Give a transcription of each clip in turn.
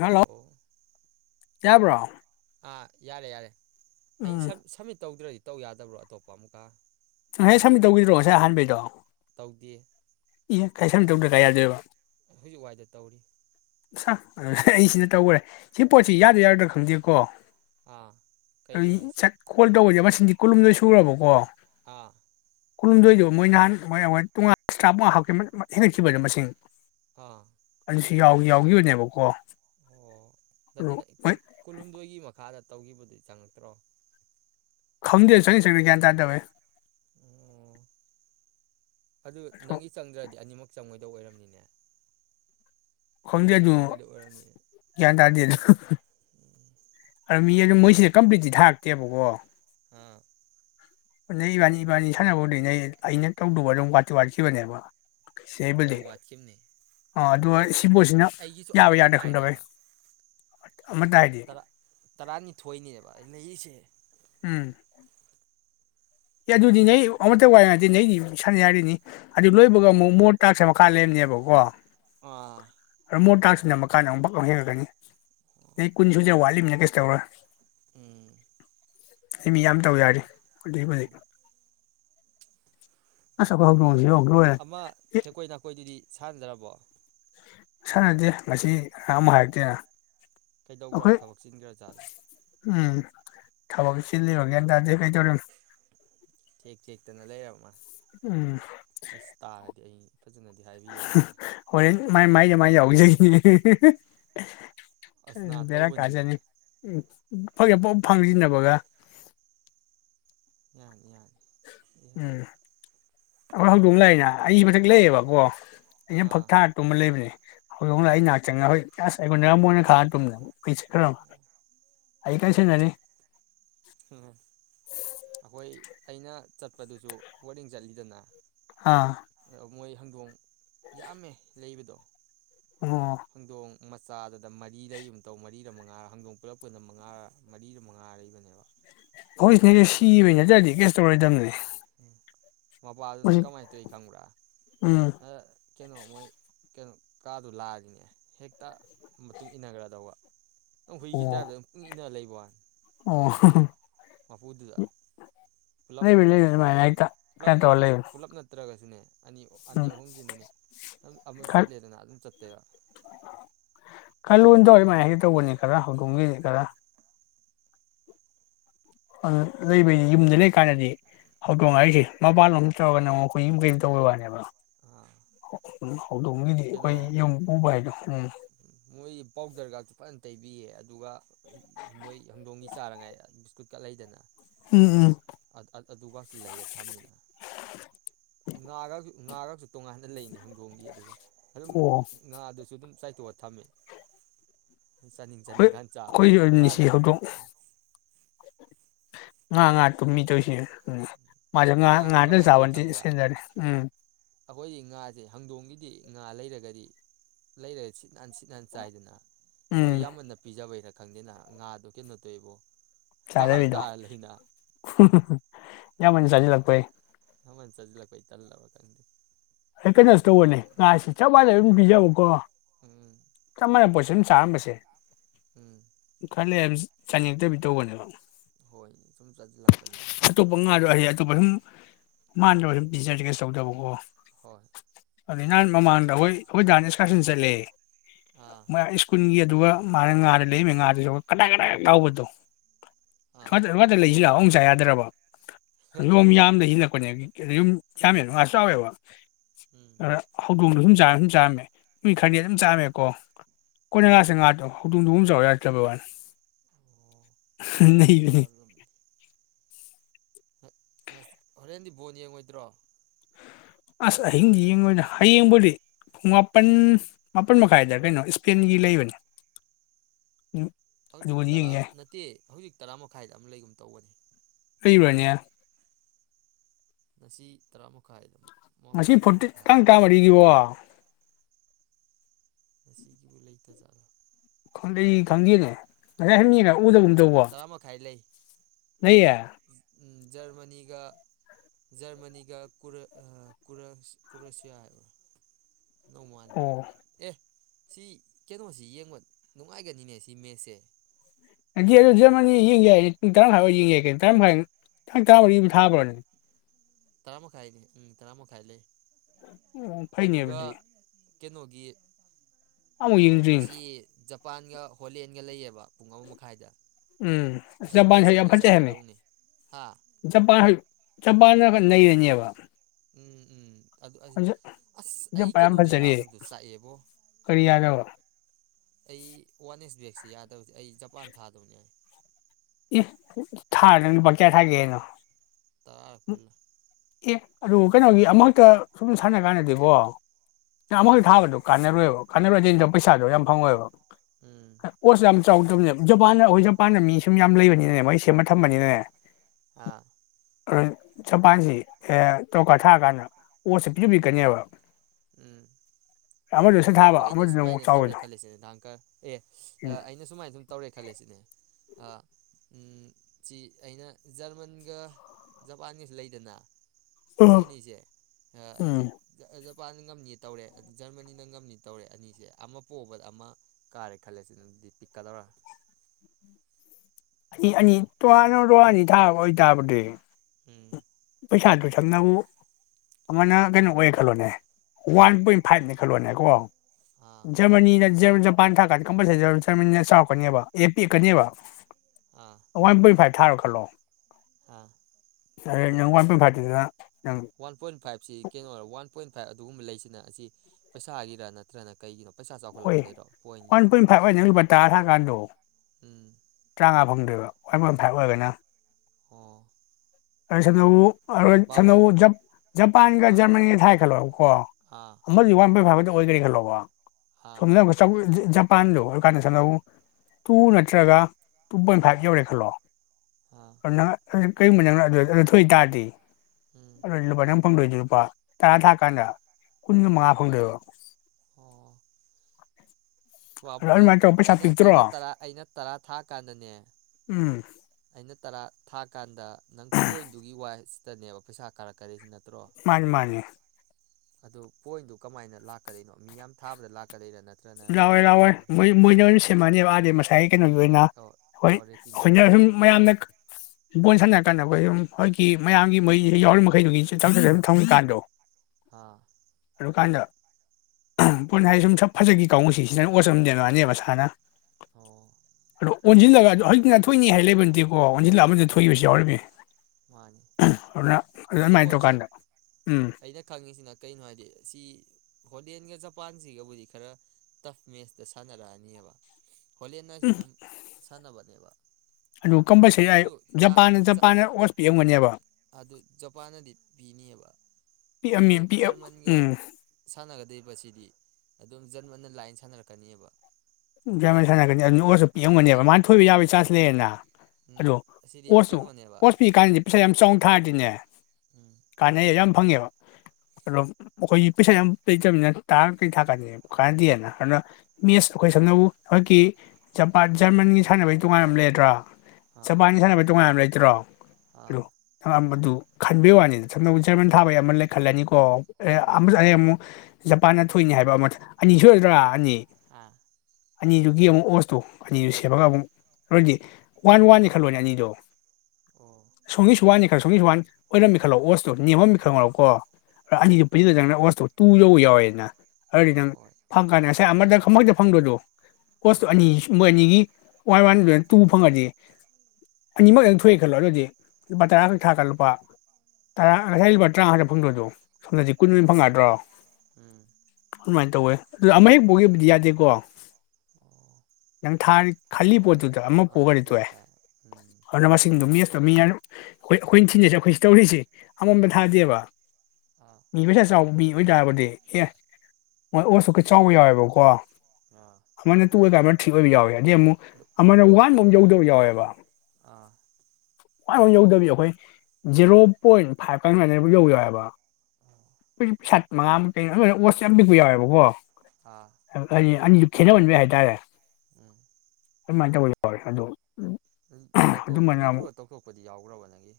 hello ꯑꯣ ꯌꯥꯕ꯭ꯔꯣ ꯑ ꯌꯥꯔꯦ ꯌꯥꯔꯦ ꯑꯩꯅ ꯎꯝ ꯁꯕꯃꯤꯠ ꯁꯕꯃꯤꯠ ꯇꯧꯗ꯭ꯔꯩ ꯇꯧ ꯌꯥꯗꯕ꯭ꯔꯣ ꯑꯇꯣꯞꯄ ꯑꯃꯨꯛꯀ ꯉꯁꯥꯏ ꯁꯕꯃꯤꯠ ꯇꯧꯈꯤꯗ꯭ꯔꯣ ꯉꯁꯥꯏ ꯑꯍꯥꯟꯕꯩꯗꯣ ꯇꯧꯗꯦ ꯏ ꯀꯥꯏꯁ ꯇꯧꯗ꯭ꯔꯒ ꯀꯥꯏ ꯌꯥꯗꯣꯏꯕ ꯍꯨꯖꯤꯛ ꯋꯥꯏꯗ ꯇꯧꯔꯤ ꯁꯥ ꯑ ꯍ ꯑꯩ ꯁꯤꯗ ꯇꯧꯒꯔꯦ ꯁꯤ ꯄꯣꯠꯁꯤ ꯌꯥꯗ ꯎꯝ ꯌꯥꯔꯗ꯭ꯔꯥ ꯈꯪꯗꯦꯀꯣ ꯑꯥ ꯑꯗꯨ ꯀꯩꯒꯤꯅꯣ ꯍꯥꯏꯁꯦ ꯁꯛ ꯀꯣꯜ ꯇꯧꯕꯁꯦ ꯑꯃꯁꯪꯡꯗꯤ ꯀꯨꯜꯍꯨꯝꯗꯣꯏ ꯁꯨꯔꯕꯀꯣ ꯑꯥ ꯀꯨꯂꯨꯝꯗꯣꯏꯗꯨꯣ ꯃꯣꯏ ꯅꯍꯥꯟ ꯃꯋꯥꯣꯏꯋꯥ [unintelligible] ꯇꯣꯉꯥꯟ ꯆꯝꯉꯥ ꯍꯥꯎꯈꯤꯃꯦ ꯍꯤꯕꯈꯤꯕꯗꯣ ꯃꯁꯤꯡ ꯑꯥ ꯑꯗꯨꯁꯨ ꯌꯥꯎ ꯌꯥꯎꯈꯤꯕꯅꯦꯕꯀꯣ ꯑꯣ ꯑꯗꯨ ꯅꯠꯇꯦ ꯃꯣꯏ ꯀꯨꯟꯍꯨꯝꯗꯣꯏꯒꯤ ꯈꯥꯗ ꯇꯧꯒꯤꯕꯗꯤ ꯆꯪꯉꯛꯇ꯭ꯔꯣ ꯈꯪꯗꯦ ꯁꯪꯅꯤ ꯁꯪꯅꯤ ꯒ꯭ꯌꯥꯟ ꯇꯥꯗꯕꯩ ꯑꯣ ꯑꯗꯨ ꯅꯪꯒꯤ ꯆꯪꯗ꯭ꯔꯗꯤ ꯑꯅꯤꯃꯛ ꯆꯪꯉꯣꯏꯗꯧ ꯑꯣꯏꯔꯝꯅꯤꯅꯦ ꯈꯪꯗꯦ ꯑꯩꯉꯣꯟꯗ ꯑꯗꯨ ꯆꯪꯉꯣꯏꯗꯧ ꯑꯣꯏꯔꯝꯅꯤꯅꯦ ꯒꯌ꯭ꯥꯟ ꯇꯥꯗꯦꯗ ꯑꯔꯃꯤꯒꯩꯗꯨ ꯃꯣꯏꯁꯤ ꯀꯝꯄ꯭ꯂꯤꯠꯇꯤ ꯊꯥꯛꯔꯇꯦꯕꯀꯣ ꯑꯥ ꯅ ꯏꯕꯥꯅꯤ ꯏꯕꯥꯅꯤ ꯁꯥꯟꯅꯕꯣꯅꯦ ꯑꯩꯅ ꯇꯧꯗꯧꯕ ꯑꯗꯨꯝ ꯋꯥꯠꯇꯤ ꯋꯥꯠꯈꯤꯕꯅꯦꯕ ꯁꯤꯕꯨꯗꯤ ꯍꯣꯏ ꯋꯥꯠꯀꯤꯈꯤꯝꯅꯦ ꯑꯥ ꯑꯗꯨꯒ ꯑꯗꯨ ꯁꯤꯕꯣꯠꯁꯤꯅ ꯑꯩꯒꯤꯁꯨ ꯌꯥꯕ ꯑꯃꯇꯪ ꯌꯥꯗꯦ ꯈꯪꯗꯕꯩ ꯉꯥꯏꯔꯦꯕ ꯑꯃꯠꯇ ꯍꯥꯏꯗꯤ ꯇꯔꯥ ꯇꯔꯥꯅꯤꯊꯣꯏꯅꯦꯕ ꯑꯩ ꯂꯩꯔꯤꯁꯦ ꯎꯝ ꯑꯦ ꯑꯗꯨꯗꯤ ꯅꯩ ꯑꯃꯠꯇ ꯋꯥꯏ ꯉꯗꯤ ꯅꯗꯤ ꯁꯥꯟꯅ ꯍꯥꯏꯔꯤꯅꯤ ꯑꯗꯨ ꯂꯣꯏꯕꯒ ꯑꯣ ꯑꯃꯨꯛ ꯃꯣꯃꯣ ꯇꯥꯛꯁ ꯃꯈꯥ ꯂꯩꯔꯥꯝꯅꯦꯕꯀꯣ ꯑꯥ ꯃꯣꯔꯠ ꯇꯥꯛꯁ ꯅꯝꯃꯀꯥꯟꯗ ꯑꯃꯨꯛ ꯑꯃ ꯕꯛ ꯂꯥꯎꯅ ꯍꯦꯜꯒꯟꯀꯅꯤ ꯅ ꯀꯨꯟ ꯁꯨꯖꯦ ꯋꯥꯠꯂꯤꯃꯤꯅ ꯀꯩꯁꯨ ꯇꯧꯔꯣꯏ ꯎꯝ ꯁꯤ ꯃꯤ ꯍꯣꯏ ꯌꯥꯝ ꯇꯧ ꯌꯥꯔꯦ ꯌꯦꯡ ꯍꯧꯖꯤꯛ ꯎꯝ ꯍꯧꯖꯤꯛ ꯑꯩꯈꯣꯏ ꯍꯧꯗꯣꯡꯁꯤ ꯌꯦꯡꯉꯨ ꯂꯣꯏꯔꯦ ꯑꯃ ꯑꯦ ꯊꯦꯛꯀꯣꯏ ꯅꯥꯀꯣꯏꯗꯨꯗꯤ ꯁꯥꯟꯗ꯭ꯔꯕꯣ ꯁꯥꯟꯅꯗꯦ ꯉꯁꯤ ꯑꯃ ꯍꯥꯏꯔꯛꯇꯦ ꯀꯩꯗꯧꯒ꯭ꯔꯅꯣ ꯊꯕꯛ ꯆꯤꯟꯒ꯭ꯔꯥꯖꯥꯠꯂ ꯎꯝ ꯊꯥꯕꯛ ꯆꯤꯜꯂꯤꯔꯣ ꯅꯦꯠ ꯌꯗꯦ ꯀꯩꯗꯧꯔꯤꯝꯅꯣ ꯊꯦꯛ ꯊꯦꯛꯇꯅ ꯂꯩꯔꯝꯃ ꯎꯝ ꯑꯁ ꯇꯥꯔꯗꯤ ꯑꯩ ꯐꯖꯅꯗꯤ ꯍꯥꯏꯕꯤꯔꯔꯣꯏ ꯅꯪ ꯍꯣꯔꯦꯟ ꯃꯥꯏ ꯃꯥꯏꯁꯦ ꯃꯥꯏ ꯌꯥꯎꯖꯒꯤꯅꯤ ꯍꯦ ꯍꯦ ꯍꯦ ꯎꯝ ꯑꯁꯅꯥ ꯕꯦꯔꯥ ꯇꯧꯕꯅꯤꯅꯦ ꯀꯥꯖꯅꯤ ꯎꯝ ꯐꯒꯦ ꯄꯥꯎ ꯐꯥꯡꯖꯤꯟꯅꯕꯒ ꯌꯥꯅꯤ ꯌꯥꯅꯤ ꯎꯝ ꯑꯦ ꯑꯩꯈꯣꯏ ꯍꯧꯗꯣꯡꯅ ꯂꯥꯛꯏꯅ ꯑꯩ ꯃꯊꯛ ꯂꯩꯌꯦꯕꯀꯣ ꯑꯩꯅ ꯐꯛ ꯑꯥ ꯊꯥꯔ ꯇꯨꯝꯕ ꯂꯩꯕꯅꯦ ꯍꯧꯗꯣꯡꯅ ꯑꯩ ꯎꯝ ꯅꯥꯛ ꯆꯪꯉꯒ ꯑꯁ ꯑꯩꯉꯣꯟꯗꯒ ꯃꯣꯟ ꯈꯥꯡꯉꯒ ꯇꯨꯝꯃ ꯍꯥꯏ ꯆꯤꯛꯈꯔꯃꯦ ꯑꯩ ꯀꯦꯁꯤꯟꯅꯔꯤ ꯎꯝ ꯑꯈꯣꯏ ꯑꯩꯅ ꯆꯠꯄꯗꯨꯁꯨ ꯋꯗꯤꯡ ꯆꯠꯂꯤꯗꯅ ꯑꯥ ꯃꯣꯏ ꯍꯪ ꯗꯣꯡ ꯌꯥꯝꯃꯦ ꯂꯩꯕꯗꯣ ꯑꯣ ꯍꯪꯗꯣꯡ ꯃꯆꯥꯗꯨꯗ ꯃꯔꯤ ꯂꯩꯕ ꯇꯧ ꯃꯔꯤꯔ ꯃꯉꯥ ꯍꯪꯗꯣꯡ ꯄꯨꯜꯂꯞꯄꯨꯟꯅ ꯃꯉꯥꯔ ꯃꯔꯤꯔ ꯃꯉꯥ ꯂꯩꯕꯅꯦꯕ ꯍꯣꯏꯅꯦ ꯁꯤꯕꯩ ꯅꯠꯇ꯭ꯔꯗꯤ ꯀꯩꯁꯨ ꯇꯧꯔꯣꯏꯗꯕꯅꯦ ꯃꯄꯥꯗꯨꯅ ꯍꯧꯖꯤꯛ ꯀꯃꯥꯏꯟ ꯇꯧꯏ ꯈꯪꯕ꯭ꯔꯥ ꯎꯝ ꯑꯥ ꯀꯩꯅꯣ ꯃꯣꯏ ꯀꯩꯅꯣ ꯀꯥꯗꯨ ꯂꯥꯛꯑꯒꯅꯦ ꯍꯦꯛꯇ ꯃꯇꯨꯡ ꯏꯟꯅꯒ꯭ꯔꯗꯧꯕ ꯑꯣ ꯍꯨꯏꯒꯤ ꯇꯥꯥꯢꯞꯇ ꯀꯨꯏꯅ ꯂꯩ ꯋꯥꯟ ꯑꯣ ꯍꯥ ꯍꯥ ꯃꯄꯨꯗꯨꯒ ꯂꯩꯕꯅꯦ ꯂꯩꯕꯅꯦ ꯗꯨꯃꯥꯢ ꯄꯨꯂꯞ ꯅꯠꯇꯦ ꯄꯨꯂꯞ ꯅꯠꯇ꯭ꯔꯒ ꯑꯗꯨꯨꯅꯦ ꯑꯅꯤ ꯑꯅꯤ ꯎꯝ ꯑꯍꯨꯝꯁꯤꯅꯅꯦ ꯑꯃ ꯈꯔ ꯆꯠꯂꯦꯗꯅ ꯑꯗꯨꯝ ꯆꯠꯇꯩꯕ ꯈꯂꯨꯟ ꯇꯧꯔꯗꯤ ꯃꯥꯥꯏ ꯍꯦꯛꯇ ꯇꯧꯕꯅꯤ ꯈꯔ ꯍꯧꯗꯣꯡꯒꯤꯗꯤ ꯈꯔ ꯑꯗꯨ ꯂꯩꯕꯩꯗꯤ ꯌꯨꯝꯗ ꯂꯩꯀꯥꯟꯗꯗꯤ ꯍꯧꯗꯣꯡ ꯍꯥꯏꯔꯤꯖꯦ ꯃꯄꯥꯟꯂꯣꯝ ꯇꯧꯔꯒ ꯑꯃꯨꯛ ꯑꯩꯈꯣꯏ ꯌꯨꯝ ꯀꯩꯝ ꯇꯧ ꯋꯥꯅꯦꯕ ꯍꯧꯗꯣꯡꯒꯤꯗꯤ ꯀꯩꯅꯣ ꯈꯣꯏ ꯌꯨꯝ ꯄꯨꯕ ꯍꯥꯏꯗꯣ ꯎꯝ ꯃꯣꯏ ꯄꯥꯎꯗꯔꯒꯁꯨ ꯐꯖꯅ ꯇꯩꯕꯤꯌꯦ ꯑꯗꯨꯒ ꯃꯣꯏ ꯍꯪꯗꯣꯡꯒꯤ ꯆꯥꯔꯉꯥꯏ ꯕꯤꯁꯀꯨꯠꯀ ꯂꯩꯗꯅ ꯎꯝ ꯎꯝ ꯑꯗ ꯑꯗꯨꯒꯁꯨ ꯂꯩꯔ ꯊꯝꯃꯤꯅ ꯉꯥꯔꯁꯨ ꯉꯥꯒꯁꯨ ꯇꯣꯡꯉꯥꯟꯅ ꯂꯩꯅ ꯍꯧꯗꯣꯡꯒꯤ ꯑꯗꯨꯒ ꯑꯗꯨꯝ ꯑꯣ ꯉꯥꯗꯨꯁꯨ ꯑꯗꯨꯝ ꯆꯥꯏꯊꯣꯛꯑ ꯊꯝꯃꯦ ꯆꯥꯅꯤꯡ ꯍꯣꯏ ꯆꯥꯅꯤꯡꯒꯥꯟ ꯆꯥꯕ ꯑꯩꯈꯣꯏꯒꯤ ꯉꯥ ꯑꯣꯏꯅꯤꯁꯤ ꯗꯨ ꯍꯧꯗꯣꯡ ꯉꯥ ꯉꯥ ꯇꯨꯃꯤ ꯇꯧꯢꯁꯦ ꯉꯥꯗꯨ ꯀꯃꯥꯏꯅ ꯇꯧꯏ ꯈꯪꯕ꯭ꯔꯥ ꯎꯝ ꯑꯩꯈꯣꯏꯒꯤ ꯉꯥꯁꯦ ꯍꯪꯗꯣꯡꯒꯤ ꯗꯤ ꯉꯥ ꯂꯩꯔꯒꯗꯤ ꯂꯩꯔꯒ ꯁꯤ ꯅꯟ ꯁꯤꯠ ꯅꯥꯟ ꯁꯤꯠ ꯅꯥꯟ ꯆꯥꯏꯗꯅ ꯎꯝ ꯃꯣꯏ ꯌꯥꯝꯃꯟꯅ ꯄꯤꯖꯕꯩꯔ ꯈꯪꯗꯦꯅ ꯉꯥꯗꯨꯣ ꯀꯩꯝꯅ ꯇꯧꯏꯕꯣ ꯆꯥꯗꯕꯤꯗꯣ ꯍꯨ ꯍꯨ ꯍꯨ ꯌꯥꯝꯃꯟꯅ ꯆꯥꯁꯤꯜꯂꯛꯄꯩ ꯌꯥꯃꯟ ꯆꯥꯁꯤꯜꯂꯛꯄꯩ ꯇꯜꯂꯕ ꯈꯪꯗꯦ ꯑꯩ ꯀꯩꯅꯣꯁꯨ ꯇꯧꯕꯅꯦ ꯉꯥꯁꯤ ꯆꯞ ꯃꯥꯟꯅ ꯑꯗꯨꯝ ꯄꯤꯖꯕꯀꯣ ꯎꯝ ꯀꯃꯥꯏ ꯄꯣꯏꯁꯟ ꯆꯥꯥꯔꯝꯃꯤꯁꯦ ꯎꯝ ꯈꯂꯦ [unintelligible] ꯆꯅꯤꯡꯇꯕꯤ ꯇꯧꯕꯅꯦꯕ ꯍꯣꯏ ꯁꯨꯝ ꯆꯥꯁꯤꯜꯂꯛꯄꯅꯤꯅ ꯑꯇꯣꯞꯄ ꯉꯥꯗꯣ ꯑꯩ ꯑꯇꯣꯞꯄ ꯁꯨꯝ ꯃꯥꯟꯗꯕ ꯁꯨꯝꯄꯤꯖ ꯖꯔꯒꯦ ꯇꯧꯗꯕꯀꯣ ꯍꯣꯏ [unintelligible] ꯅꯍꯥꯟ ꯃꯃꯥꯡꯗ ꯑꯩꯈꯣꯏ ꯑꯩꯈꯣꯏ ꯗꯥꯅ ꯑꯦꯛꯁꯀꯥꯔꯁꯟ ꯆꯠꯂꯦ ꯑꯥ ꯃ ꯁ꯭ꯀꯨꯜꯒꯤ ꯑꯗꯨꯒ ꯃꯥ ꯉꯥꯗ ꯂꯩꯃꯤ ꯉꯥꯗꯨꯁꯨ ꯀꯗꯥꯛ ꯀꯗꯥꯛ ꯂꯥꯎꯕꯗꯣ ꯑꯥ [unintelligible] ꯖꯌꯥꯗ꯭ꯔꯕ ꯔꯣꯝ ꯌꯥꯝꯅ [unintelligible] ꯈꯣꯏ ꯅꯦꯒꯤ ꯌꯨꯝ ꯌꯥꯃꯦ [unintelligible] ꯎꯝ ꯑꯦ ꯍꯧꯗꯣꯡꯗꯣꯖꯨꯞ ꯆꯥꯝ ꯁꯨꯝ ꯆꯥꯝꯃꯦ ꯃꯤ ꯈꯔꯅꯤ ꯑꯗꯨꯝ ꯆꯥꯝꯃꯦꯀꯣ ꯑꯩꯈꯣꯏꯅ ꯉꯥꯁꯦ ꯉꯥꯇꯣ ꯍꯧꯗꯣꯡꯗꯣ ꯗꯨꯝ ꯆꯥꯎꯔ ꯌꯥꯀ꯭ꯔꯕꯋꯥꯅꯤ ꯍ-ꯍ ꯅꯩꯕꯅꯤ ꯉ- ꯉꯁ ꯍꯣꯔꯦꯟꯗꯤ ꯕꯣꯟ ꯌꯦꯡꯉꯣꯏꯗ꯭ꯔꯣ ꯑꯁ ꯑꯍꯤꯡꯒꯤ ꯌꯦꯡꯉꯣꯏꯗ ꯍꯌꯦꯡꯕꯨꯗꯤ ꯉꯞ ꯄꯟ ꯃꯥꯄꯜ ꯃꯈꯥꯏꯗ ꯀꯩꯅꯣ ꯏꯁꯄꯦꯟꯒꯤ ꯂꯩꯕꯅꯤ ꯍꯧꯖꯤꯛ ꯇꯔꯥ ꯅꯠꯇꯦ ꯍꯧꯖꯤꯛ ꯇꯔꯥ ꯃꯈꯥꯏꯗ ꯑꯃ ꯂꯩꯒꯨꯝ ꯇꯧꯕꯅꯤ ꯑꯩ ꯕꯅꯦ ꯉꯁꯤ ꯇꯔꯥ ꯃꯈꯥꯏꯗ ꯉꯁꯤ ꯃꯥꯄꯜ ꯐꯨꯔꯇꯤ ꯃꯈꯥꯏ ꯇꯥꯡ ꯇꯥꯃꯔꯤꯒꯤꯕꯣ ꯉꯁꯤꯒꯤꯕꯨ ꯂꯩꯇꯖꯥꯠꯂꯣ ꯈꯪꯗꯦ ꯈꯪꯗꯤꯅꯦ ꯉꯁꯥꯏ ꯍꯥꯏꯅꯤꯔ [unintelligible] ꯇꯔꯥꯃꯈꯥꯏ ꯂꯩ ꯅꯌꯦ ꯖꯔꯃꯅꯤꯒ ꯖꯔꯃꯅꯤꯒ ꯀꯨꯔ ꯑ ꯀꯨꯔ ꯀꯨꯔꯁꯤꯌꯥ ꯍꯥꯏꯕ꯭ꯔꯥ ꯅꯣꯡꯃꯥꯜꯂꯦ ꯑꯣ ꯑꯦ ꯁꯤ ꯀꯩꯅꯣꯁꯤ ꯌꯦꯡꯕ ꯅꯨꯡꯉꯥꯏꯒꯅꯤꯅꯦ ꯁꯤ ꯃꯦꯁꯁꯦ [unintelligible] ꯑꯗꯨ ꯖꯔꯃꯅꯤ ꯌꯦꯡ ꯌꯥꯏ ꯄꯨꯡ ꯇꯔꯥ ꯃꯈꯥꯏꯐꯥꯎ ꯌꯦꯡꯒꯦ ꯌꯥꯏ ꯀꯩꯅꯣ ꯇꯔꯥꯃꯔꯤꯕꯨ ꯊꯥꯕ꯭ꯔꯅꯤ ꯇꯔꯥꯃꯈꯥꯏꯅꯦ ꯎꯝ ꯇꯔꯥꯃ ꯈꯥꯏ ꯂꯩ ꯑꯣ ꯐꯩꯅꯦꯕꯗꯤ ꯑꯗꯨꯒ ꯀꯩꯅꯣꯒꯤ ꯉꯁꯤ ꯖꯞ ꯖꯄꯥꯟꯒ ꯍꯣꯂꯦꯟꯒ ꯂꯩꯌꯦꯕ ꯄꯨꯡ ꯑꯍꯨꯝ ꯃꯈꯥꯏꯗ ꯎꯝ ꯑꯁꯤ ꯖꯄꯥꯟ ꯃꯦꯠꯁꯁꯤ ꯌꯥꯝ ꯃꯩ ꯐꯠꯇꯦ ꯍꯥꯏꯃꯤ ꯆꯠꯀꯗꯧꯅꯤ ꯍꯥ ꯖꯄꯥꯟ ꯆꯄꯥꯟꯅꯕ ꯂꯩꯔꯤꯅꯦꯕ ꯎꯝ ꯎꯝ ꯑꯗꯨ ꯑꯁ ꯑꯩ ꯖꯄꯥꯟ ꯌꯥꯝ ꯀꯩꯅꯣꯗ ꯐꯖꯔꯤ ꯌꯥꯗꯕꯗꯣ ꯆꯥꯛꯑꯦꯕꯣ ꯀꯔꯤ ꯌꯥꯗꯕ ꯑꯩ ꯋꯥꯟ ꯑꯦꯁ ꯕꯦꯠꯁꯦ ꯌꯥꯗꯕꯗꯨꯢ ꯑꯩ ꯖꯄꯥꯟ ꯊꯥꯗꯧꯅꯦ ꯑꯦ ꯊꯥ ꯅꯪ ꯂꯨꯄꯥ ꯀꯌꯥ ꯊꯥꯒꯦ ꯍꯥꯏꯅꯣ ꯇꯔꯥ ꯍꯨꯝ ꯀꯨꯜꯂ ꯑꯦ ꯑꯗꯨ ꯀꯩꯅꯣꯒꯤ ꯑꯃꯈꯛꯇ ꯁꯨꯝ ꯁꯥꯟꯅ ꯀꯥꯟꯗꯗꯤꯀꯣ ꯅꯪ ꯑꯥ ꯑꯃꯈꯛꯇ ꯊꯥꯕꯗꯨ ꯀꯥꯟꯅꯔꯣꯏꯕ ꯀꯥꯟꯅꯔꯣꯢꯗꯣ ꯄꯩꯁꯥꯗꯣ ꯌꯥꯝ ꯐꯪꯉꯣꯏꯕ ꯎꯝ ꯑꯣꯠꯁ ꯌꯥꯝ ꯆꯥꯎꯗꯕꯅꯦꯕ ꯖꯄꯥꯟꯅ ꯑꯣꯏ ꯖꯄꯥꯟꯅ ꯃꯤ ꯁꯨꯝ ꯌꯥꯝ ꯂꯩꯕꯅꯤꯅꯅꯦ ꯃꯥꯏꯁꯦ ꯀꯦꯃ ꯎꯝ ꯊꯝꯕꯅꯤꯅꯦ ꯑꯥ ꯖꯄꯥꯟꯁꯤ ꯇꯧꯀꯥꯔ ꯊꯥꯔ [unintelligible] ꯕꯥꯥꯕꯨ ꯊꯥꯕ ꯑꯩꯅ ꯑꯃꯗꯨꯅ ꯑꯃꯨꯛ ꯁꯨꯃꯥꯏꯅ ꯇꯧꯔꯦ ꯆꯥꯎꯕꯗꯣ ꯈꯜꯂꯁꯤꯅꯦ ꯙꯥꯡꯀꯔ ꯑꯦ ꯑꯩꯅ ꯁꯨꯃꯥꯏꯅ ꯁꯨꯝ ꯇꯧꯔꯦ ꯈꯜꯂꯁꯤꯅꯦ ꯑ ꯎꯝ ꯁꯤ ꯑꯩꯅ ꯖꯔꯃꯟꯒ ꯖꯄꯥꯟꯒꯁꯨ ꯂꯩꯗꯅ ꯑꯁꯤ ꯎꯝ ꯑꯅꯤꯁꯦ ꯎꯝ [unintelligible] ꯖꯄꯥꯟ ꯉꯝꯅꯤ ꯇꯧꯔꯦ ꯖꯔꯃꯅꯤ ꯅꯪ ꯉꯝꯅꯤ ꯇꯧꯔꯦ ꯑꯅꯤꯁꯦ ꯑꯃ ꯄꯣꯕꯗ ꯑꯃ ꯀꯥꯔꯦ ꯈꯜꯂꯁꯤ ꯅꯪꯗꯤ ꯄꯤꯛꯀꯗꯧꯔ ꯑꯅꯤ ꯑꯅꯤ ꯇꯣꯉꯥꯟꯅ ꯗ꯭ꯔꯣꯑꯅꯤ ꯇꯥ ꯑꯣꯏꯇꯥꯥꯔꯕꯨꯗꯤ ꯎꯝ ꯄꯩꯁꯥꯗꯨ ꯁꯝꯅꯕꯨ ꯑꯃꯅ ꯀꯩꯅꯣ ꯑꯣꯏ ꯈꯜꯂꯣꯅꯦ ꯎꯝ ꯋꯥꯟ ꯄꯣꯏꯟ ꯐꯥꯏꯚ ꯅꯤ ꯈꯜꯂꯣꯅꯦ ꯀꯣ ꯑꯥ ꯖꯔꯃꯅꯤꯅ ꯖꯔꯃꯟ ꯖꯄꯥꯟ ꯊꯥ ꯀꯥꯟꯗ ꯀꯝꯄꯜꯁꯔꯤ ꯖꯔꯃꯟ ꯆꯥꯎꯔꯛꯀꯅꯦꯕ ꯑꯦ ꯄꯤꯛꯀꯅꯦꯕ ꯋꯥꯟ ꯄꯣꯏꯟ ꯐꯥꯏꯚ ꯊꯔꯦ ꯈꯂꯣ ꯑꯣ ꯅꯪ ꯋꯥꯟ ꯄꯣꯏꯟ ꯐꯥꯏꯐꯇꯨꯅ ꯋꯥꯟ ꯄꯣꯏꯟ ꯐꯥꯏꯚ ꯁꯤ ꯀꯩꯅꯣꯔ ꯋꯥꯟ ꯄꯣꯏꯟ ꯐꯥꯏꯕ ꯑꯗꯨꯒꯨꯝꯕ ꯂꯩꯁꯤꯅ ꯑꯁꯤ ꯄꯩꯁꯥꯒꯤꯔꯥ ꯅꯠꯇ꯭ꯔꯒꯅ ꯀꯩꯒꯤꯅꯣ ꯄꯩꯁꯥ ꯍꯣꯏ ꯆꯥꯎꯈꯠꯂꯛꯀꯗꯣꯏꯔꯣ ꯄꯣꯏꯟꯒꯤ ꯋꯥꯟ ꯄꯣꯏꯟ ꯐꯥꯏꯚ ꯑꯣꯏꯗꯤ ꯅꯪ ꯂꯨꯄꯥ ꯇꯥꯔ ꯊꯔꯀꯥꯟꯗꯨ ꯎꯝ ꯇ꯭ꯔꯥꯉꯥ ꯐꯪꯗꯣꯏꯕ ꯋꯥꯟ ꯄꯣꯏꯟ ꯐꯥꯏꯐ ꯑꯣꯏꯔꯒꯅ ꯑꯣ [unintelligible] ꯕꯥꯕꯨ ꯑꯩ ꯁꯝꯅꯕꯨ ꯖꯄꯥꯟꯒ ꯑꯥ ꯖꯔꯃꯅꯤꯒ ꯊꯥꯏ ꯈꯜꯂꯣꯕꯀꯣ ꯑꯥ ꯑꯃꯗꯤ ꯋꯥꯟ ꯄꯣꯏꯟ ꯐꯥꯏꯚ ꯑꯗꯨꯝ ꯑꯣꯏꯒ꯭ꯔꯦ ꯈꯜꯂꯣꯕ ꯑꯥ ꯁꯣꯝꯅꯒ ꯆ [unintelligible] ꯃꯄꯥꯟꯗꯣ ꯍꯧꯂꯀꯥꯟꯗ ꯁꯥꯟꯅꯧ ꯇꯨ ꯅꯠꯇ꯭ꯔꯒ ꯇꯨ ꯄꯣꯏꯟ ꯎꯝ ꯐꯥꯏꯚ ꯌꯧꯔꯦ ꯈꯜꯂꯣ ꯑꯥ ꯑꯗꯨꯅ ꯀꯔꯤꯒꯨꯝꯕ ꯅꯪꯅ ꯑꯗꯨ ꯊꯣꯛꯏꯇꯥꯥꯔꯗꯤ ꯎꯝ ꯑꯗꯨ ꯂꯨꯄꯥ ꯅꯪ ꯐꯪꯗꯣꯏꯁꯤ ꯂꯨꯄꯥ ꯇꯔꯥ ꯊꯥ ꯀꯥꯟꯗ ꯀꯨꯟꯒ ꯃꯉꯥ ꯐꯪꯗꯣꯏꯕ ꯑꯣ ꯕꯥꯕꯨ ꯑꯗꯣ ꯑꯩ ꯑꯗꯨꯃꯥꯏꯅ ꯇꯧꯔ ꯄꯩꯁꯥ ꯑꯩꯅ ꯄꯤꯛꯇ꯭ꯔꯣ ꯑꯩꯅ ꯇꯔꯥ ꯑꯩꯅ ꯇꯔꯥ ꯊꯥ ꯀꯥꯟꯗꯅꯦ ꯎꯝ ꯑꯩꯅ ꯇꯔꯥ ꯊꯥꯀꯥꯟꯗ ꯅꯪ ꯀꯣꯏꯗꯨꯒꯤ ꯋꯥꯏꯁꯗꯅꯦꯕ ꯄꯩꯁꯥ ꯀꯥꯔꯛꯀꯗꯣꯏꯁꯤꯅ ꯃꯥꯅꯤ ꯃꯥꯅꯤ ꯑꯗꯨ ꯄꯣꯏꯟꯗꯨ ꯀꯃꯥꯏꯅ ꯂꯥꯛꯀꯗꯣꯏꯅꯣ ꯃꯤ ꯌꯥꯝ ꯊꯥꯕꯗ ꯂꯥꯛꯀꯗꯣꯏꯔꯥ ꯅꯠꯇ ꯂꯥꯎꯏ ꯉꯁꯥꯏꯒꯤ ꯀꯩꯅꯣꯒꯤ ꯑꯣꯏꯅ ꯑꯣ ꯑꯩꯈꯣꯏ ꯑꯣ ꯔꯦꯇꯤꯡ ꯑꯩꯈꯣꯏꯅ ꯑꯗꯨꯏꯗꯣ ꯁꯨꯝ ꯃꯌꯥꯝꯅ ꯕꯣꯜ ꯁꯥꯟꯅꯔ ꯀꯥꯟꯅꯕ ꯌꯨꯝ ꯍꯧꯖꯤꯛꯀꯤ ꯃꯌꯥꯝꯒꯤ ꯃꯣꯏꯁꯤ ꯌꯥꯎꯔꯤ ꯃꯈꯩꯗꯨꯒꯤꯁꯨ ꯆꯪ ꯆꯠ ꯁꯝ ꯊꯝꯃꯤꯀꯥꯟꯗꯣ ꯑꯥ ꯀꯥꯟꯗ ꯄꯨꯅ ꯍꯥꯏ ꯁꯨꯝ ꯆ ꯐꯖꯒꯤ ꯀꯥꯡꯉꯨꯁꯤ ꯁꯤꯗꯅ ꯑꯣꯠꯆꯝꯗꯦꯅꯅꯦꯕ ꯁꯥꯅ ꯑꯣ ꯑꯣꯟꯁꯤꯜꯂꯒ ꯑꯗꯨ ꯍꯧꯖꯤꯛ ꯅꯥꯊꯣꯛꯅꯤ ꯍꯥꯏ ꯂꯩꯕ ꯅꯇꯦꯀꯣ ꯖꯤꯜꯂ ꯑꯃꯗ ꯊꯣꯏꯈꯤꯕꯁꯨ ꯌꯥꯎꯔꯤꯃꯤ ꯃꯥꯅꯦ ꯑꯗꯨꯅ ꯑꯗꯨ ꯑꯁꯤ ꯑꯗꯨꯃꯥꯏꯅ ꯄꯣꯠꯁꯦ ꯇꯧꯀꯥꯟꯗ ꯎꯝ ꯑꯩꯅ ꯈꯪꯉꯤꯁꯤꯅ ꯀꯩꯅꯣ ꯍꯥꯏꯗꯤ ꯑꯁꯤ ꯍꯣꯗꯦ ꯆꯦꯟꯒ ꯖꯄꯥꯟꯁꯤꯒꯕꯨꯗꯤ ꯈꯔ ꯇꯐ ꯃꯦꯁꯇ ꯁꯥꯟꯅꯔꯛꯑꯅꯤꯕ ꯍꯣꯂꯦꯟ ꯍꯥꯏꯁꯨ ꯎꯝ ꯑꯗꯨꯝ ꯁꯥꯟꯅꯕꯅꯦꯕ ꯑꯗꯨ ꯀꯝꯕꯩꯁ ꯑꯗꯨꯏꯁꯨ ꯖꯄꯥꯟꯅꯦ ꯖꯄꯥꯟꯅꯦ ꯄꯤꯑꯝꯒꯅꯦꯕ ꯑꯗꯨ ꯖꯄꯥꯟꯅꯗꯤ ꯄꯤꯅꯤꯑꯕ ꯄꯤꯛꯑꯝꯃꯤ ꯑꯗꯨ ꯄꯤꯛꯑ ꯖꯔꯃꯟꯒ ꯎꯝ ꯁꯥꯟꯅꯒꯗꯣꯏ ꯁꯤꯗꯤ ꯑꯗꯨꯝ ꯖꯔꯃꯟꯅ ꯂꯥꯏꯟ ꯁꯥꯟꯅꯔꯛꯀꯅꯤꯕ ꯖꯔꯃꯟ ꯁꯥꯅꯔꯛꯀꯅꯤ ꯇꯣꯛꯑꯁꯨ ꯀꯩ ꯄꯤꯑꯝꯒꯅꯦꯕ ꯃꯥꯅ ꯊꯣꯏꯕ ꯌꯥꯕꯒꯤ ꯆꯥꯟꯖ ꯂꯩꯌꯦꯗꯅ ꯑꯗꯣ ꯑꯁꯤꯗꯤ ꯀꯣꯁꯁꯨ ꯀꯩꯅꯣꯅꯦꯕ ꯀꯣꯁ ꯄꯤ ꯀꯥꯟꯗꯗꯤ ꯄꯩꯁꯥ ꯌꯥꯝ ꯆꯥꯎ ꯊꯥꯔꯗꯤꯅꯦ ꯎꯝ ꯀꯥꯟꯅꯩ ꯌꯥꯝ ꯐꯪꯉꯦꯕ ꯑꯗꯣ ꯑꯩꯈꯣꯏꯁꯤ ꯄꯩꯁꯥ ꯌꯥꯝ ꯂꯩꯇꯕꯅꯤꯅ ꯇꯥꯔꯒ ꯀꯩ ꯊꯥꯛꯀꯗ ꯀꯥꯟꯅꯗꯦꯅ ꯑꯗꯨꯅ ꯃꯦꯁ ꯑꯩꯈꯣꯏ ꯁꯝꯅꯧ ꯍꯈꯛꯀꯤ ꯖꯄꯥꯟ ꯖꯔꯃꯟꯒꯤ ꯁꯥꯟꯅꯕꯩ ꯇꯣꯉꯥꯟꯅ ꯑꯃ ꯂꯩꯔꯗ꯭ꯔꯥ ꯑꯥ ꯖꯄꯥꯅꯒꯤ ꯁꯥꯟꯅꯕꯒꯤ ꯇꯣꯉꯥꯟꯅ ꯑꯥ ꯂꯩ ꯈꯟꯕꯒꯤ ꯋꯥꯅꯤꯗ ꯁꯣꯝꯗ ꯖꯔꯃꯟ ꯊꯥꯕꯩ ꯑꯃ ꯂꯩꯈꯜꯂꯅꯤꯀꯣ ꯎꯝ ꯑꯦ ꯑꯃ ꯑꯃꯨꯛ ꯖꯄꯥꯟꯅ ꯊꯣꯏꯅꯤ ꯍꯥꯏꯕ ꯑꯃ ꯑꯅꯤ ꯁꯨꯗ꯭ꯔꯥ ꯑꯅꯤ ꯑꯥ ꯑꯅꯤꯗꯨꯒꯤ ꯑꯃꯨꯛ ꯑꯣꯁꯇꯣ ꯑꯅꯤꯗꯨ ꯁꯦꯝꯃꯒ ꯑꯃꯨꯛ ꯑꯗꯨꯗꯤ ꯋꯥꯟ ꯋꯥꯟꯅꯤ ꯈꯜꯂꯣꯅꯦ ꯑꯅꯤꯗꯣ ꯑꯣ [unintelligible] ꯁꯒꯤꯁꯨꯟ ꯑꯣꯏꯅꯔꯝꯃꯤꯈꯠꯂꯛꯑꯣ ꯑꯣꯁꯇꯣ ꯅꯦꯝꯃꯝ ꯃꯤꯈꯠꯂꯝꯂꯛꯑꯣ ꯀꯣ ꯑꯅꯤ ꯑꯥ ꯄꯤꯅꯗꯅ ꯑꯣꯜ ꯁ꯭ꯇꯣ ꯇꯨꯌꯨ ꯌꯥꯎꯋꯦꯅ ꯈꯔꯒꯤ ꯅꯪ ꯍꯣꯏ ꯐꯪꯀꯅꯤ ꯑꯃꯗ ꯊꯝꯃꯣꯏꯗ ꯐꯪꯗꯣꯏꯗꯣ ꯎꯝ ꯀꯣꯁꯇꯣ ꯑꯅꯤ ꯁꯨꯝꯕꯣꯏꯅꯤ ꯋꯥ ꯋꯥꯟ ꯇꯨ ꯐꯪꯉꯗꯤ ꯑꯅꯤꯃꯛꯛꯇꯪ ꯊꯣꯛꯑꯦ ꯈꯜꯂꯣ ꯑꯗꯨꯗꯤ ꯂꯨꯄꯥ ꯇꯔꯥꯈꯛ ꯊꯥꯛꯀ ꯂꯨꯄꯥ ꯇꯔꯥ ꯑꯔꯩꯕ ꯇꯔꯥꯃꯉꯥ ꯐꯪꯗꯩꯗꯣ ꯁꯣꯝꯗꯗꯤ ꯀꯨꯟ ꯍꯦꯟꯅ ꯍꯣꯏ ꯐꯪꯉꯗ꯭ꯔꯣ ꯎꯝ ꯑꯃꯥꯏ ꯇꯧꯋꯦ ꯑꯗꯨ ꯑꯃ ꯍꯦꯛꯄꯨꯈꯤꯕꯗꯤ ꯌꯥꯗꯦ ꯀꯣ ꯑꯣ ꯅꯪ ꯊꯥ ꯈꯜꯂꯤ ꯍꯣꯏ ꯄꯣꯠꯇꯨꯗ ꯑꯥ ꯑꯃ ꯑꯥ ꯄꯨꯈ꯭ꯔꯗꯤ ꯒ꯭ꯌꯥꯟ ꯇꯣꯛꯑꯦ ꯇꯥꯏ ꯎꯝ ꯑꯗꯨꯅ ꯃꯁꯤꯡꯗꯣ ꯃꯤꯇ ꯃꯤ ꯑꯩꯈꯣꯏ ꯑꯩꯈꯣꯏꯅ ꯊꯤꯔꯤꯁꯦ ꯑꯩꯈꯣꯏ ꯁ꯭ꯇꯣꯔꯤꯁꯦ ꯑꯃꯃꯝ ꯊꯥꯗꯦꯕ ꯑꯥ ꯃꯤ ꯄꯩꯁꯥ ꯆꯥꯎ ꯄꯤ ꯅꯣꯏ ꯗꯕꯨꯗꯤ ꯑꯦ ꯃꯣꯏ ꯑꯣꯁꯨꯀꯩ ꯆꯥꯎꯕ ꯌꯥꯎꯋꯦꯕꯀꯣ ꯑꯥ [unintelligible] ꯑꯗꯨ ꯑꯃꯅ ꯑꯣꯁꯇꯣ ꯋꯥꯟꯕꯧ ꯌꯧꯗꯕ ꯌꯥꯎꯋꯦꯕ ꯑꯥ ꯈꯋꯥꯏ ꯌꯧꯗꯕꯤ ꯑꯩꯈꯣꯏ ꯖꯦꯔꯣ ꯄꯣꯏꯟ ꯐꯥꯏꯚ ꯀ ꯑꯗꯨꯃꯥꯏꯅ ꯑꯃꯛ ꯌꯧ ꯌꯥꯎꯋꯦꯕ ꯄꯩꯁꯠ ꯃꯉꯥꯃꯨꯛ ꯀꯩꯅ ꯑꯗꯨꯅ ꯑꯣꯠꯁ ꯌꯥꯝ ꯄꯤꯛꯄ ꯌꯥꯎꯋꯦꯕꯀꯣ ꯑꯥ ꯑꯅꯤꯁꯨ ꯈꯦꯠꯅꯍꯟꯕ ꯍꯥꯏꯇꯥꯔꯦ ꯎꯝ ꯑꯗꯨꯃꯥꯏꯅ ꯇꯧꯕ ꯌꯥꯎꯔꯦ ꯑꯗꯣ ꯎꯝ ꯂꯧꯊꯣ ꯑꯗꯨꯝꯕꯅ ꯋꯤꯗ꯭ꯔꯣ ꯑꯃꯨꯛ ꯇꯧꯊꯣꯛꯄꯗꯤ ꯌꯥꯎꯈ꯭ꯔꯕ ꯅꯪꯒꯤ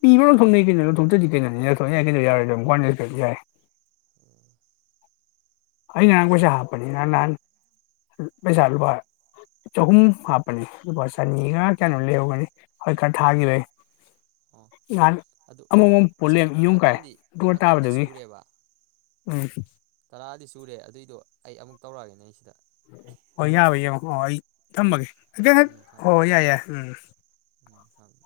ꯄꯤꯕ ꯂꯧꯊꯣꯛꯅꯩ ꯀꯩꯅꯣ ꯂꯧꯊꯣꯛꯇ꯭ꯔꯗꯤ ꯀꯩꯅꯣ ꯂꯧꯊꯣꯛ ꯌꯥꯏ ꯀꯩꯅꯣ ꯀꯩꯗꯧ ꯌꯥꯔꯣꯏꯗꯧꯅꯣ ꯀꯣꯏꯅꯗ꯭ꯔꯁꯨ ꯌꯥꯏ ꯑꯩꯅ ꯉꯔꯥꯡ ꯄꯩꯁꯥ ꯍꯥꯞꯄꯅꯤ ꯅꯍꯥꯟ ꯄꯩꯁꯥ ꯂꯨꯄꯥ ꯆꯍꯨꯝ ꯍꯥꯞꯄꯅꯤ ꯂꯨꯄꯥ ꯆꯅꯤꯒ ꯀꯩꯅꯣ ꯂꯩꯍꯧꯒꯅꯤ ꯍꯣꯏ ꯈꯔ ꯊꯥꯒꯤꯚꯩ ꯑꯣ ꯅꯍꯥꯟ ꯑꯗꯨ ꯑꯃꯨꯛ ꯃꯨꯛ ꯄꯨꯂꯦ ꯁꯤ ꯌꯨꯝ ꯀꯥꯏ ꯃꯇꯝꯗꯤ ꯑꯗꯨ ꯃꯇꯝꯗꯤ ꯇꯥꯕꯗꯒꯤ ꯁꯨꯔꯦꯕ ꯎꯝ ꯆꯨꯔꯦ ꯑꯗꯨꯏꯗꯣ ꯑꯩ ꯑꯃꯨꯛ ꯇꯧꯔꯛꯑꯒꯦ ꯑꯩ ꯁꯤꯗ ꯍꯣ ꯌꯥꯕ꯭ꯔ ꯌꯦꯡꯉꯣ ꯀꯣ ꯑꯩ ꯎꯝ ꯊꯝꯃꯒꯦ ꯑꯩꯍꯥꯛ ꯎꯝ ꯍꯣ ꯊꯝꯃꯦ ꯍꯣꯏ ꯌꯥꯏ ꯌꯥꯏ ꯎꯝ ꯎꯝ ꯊꯝꯃꯦ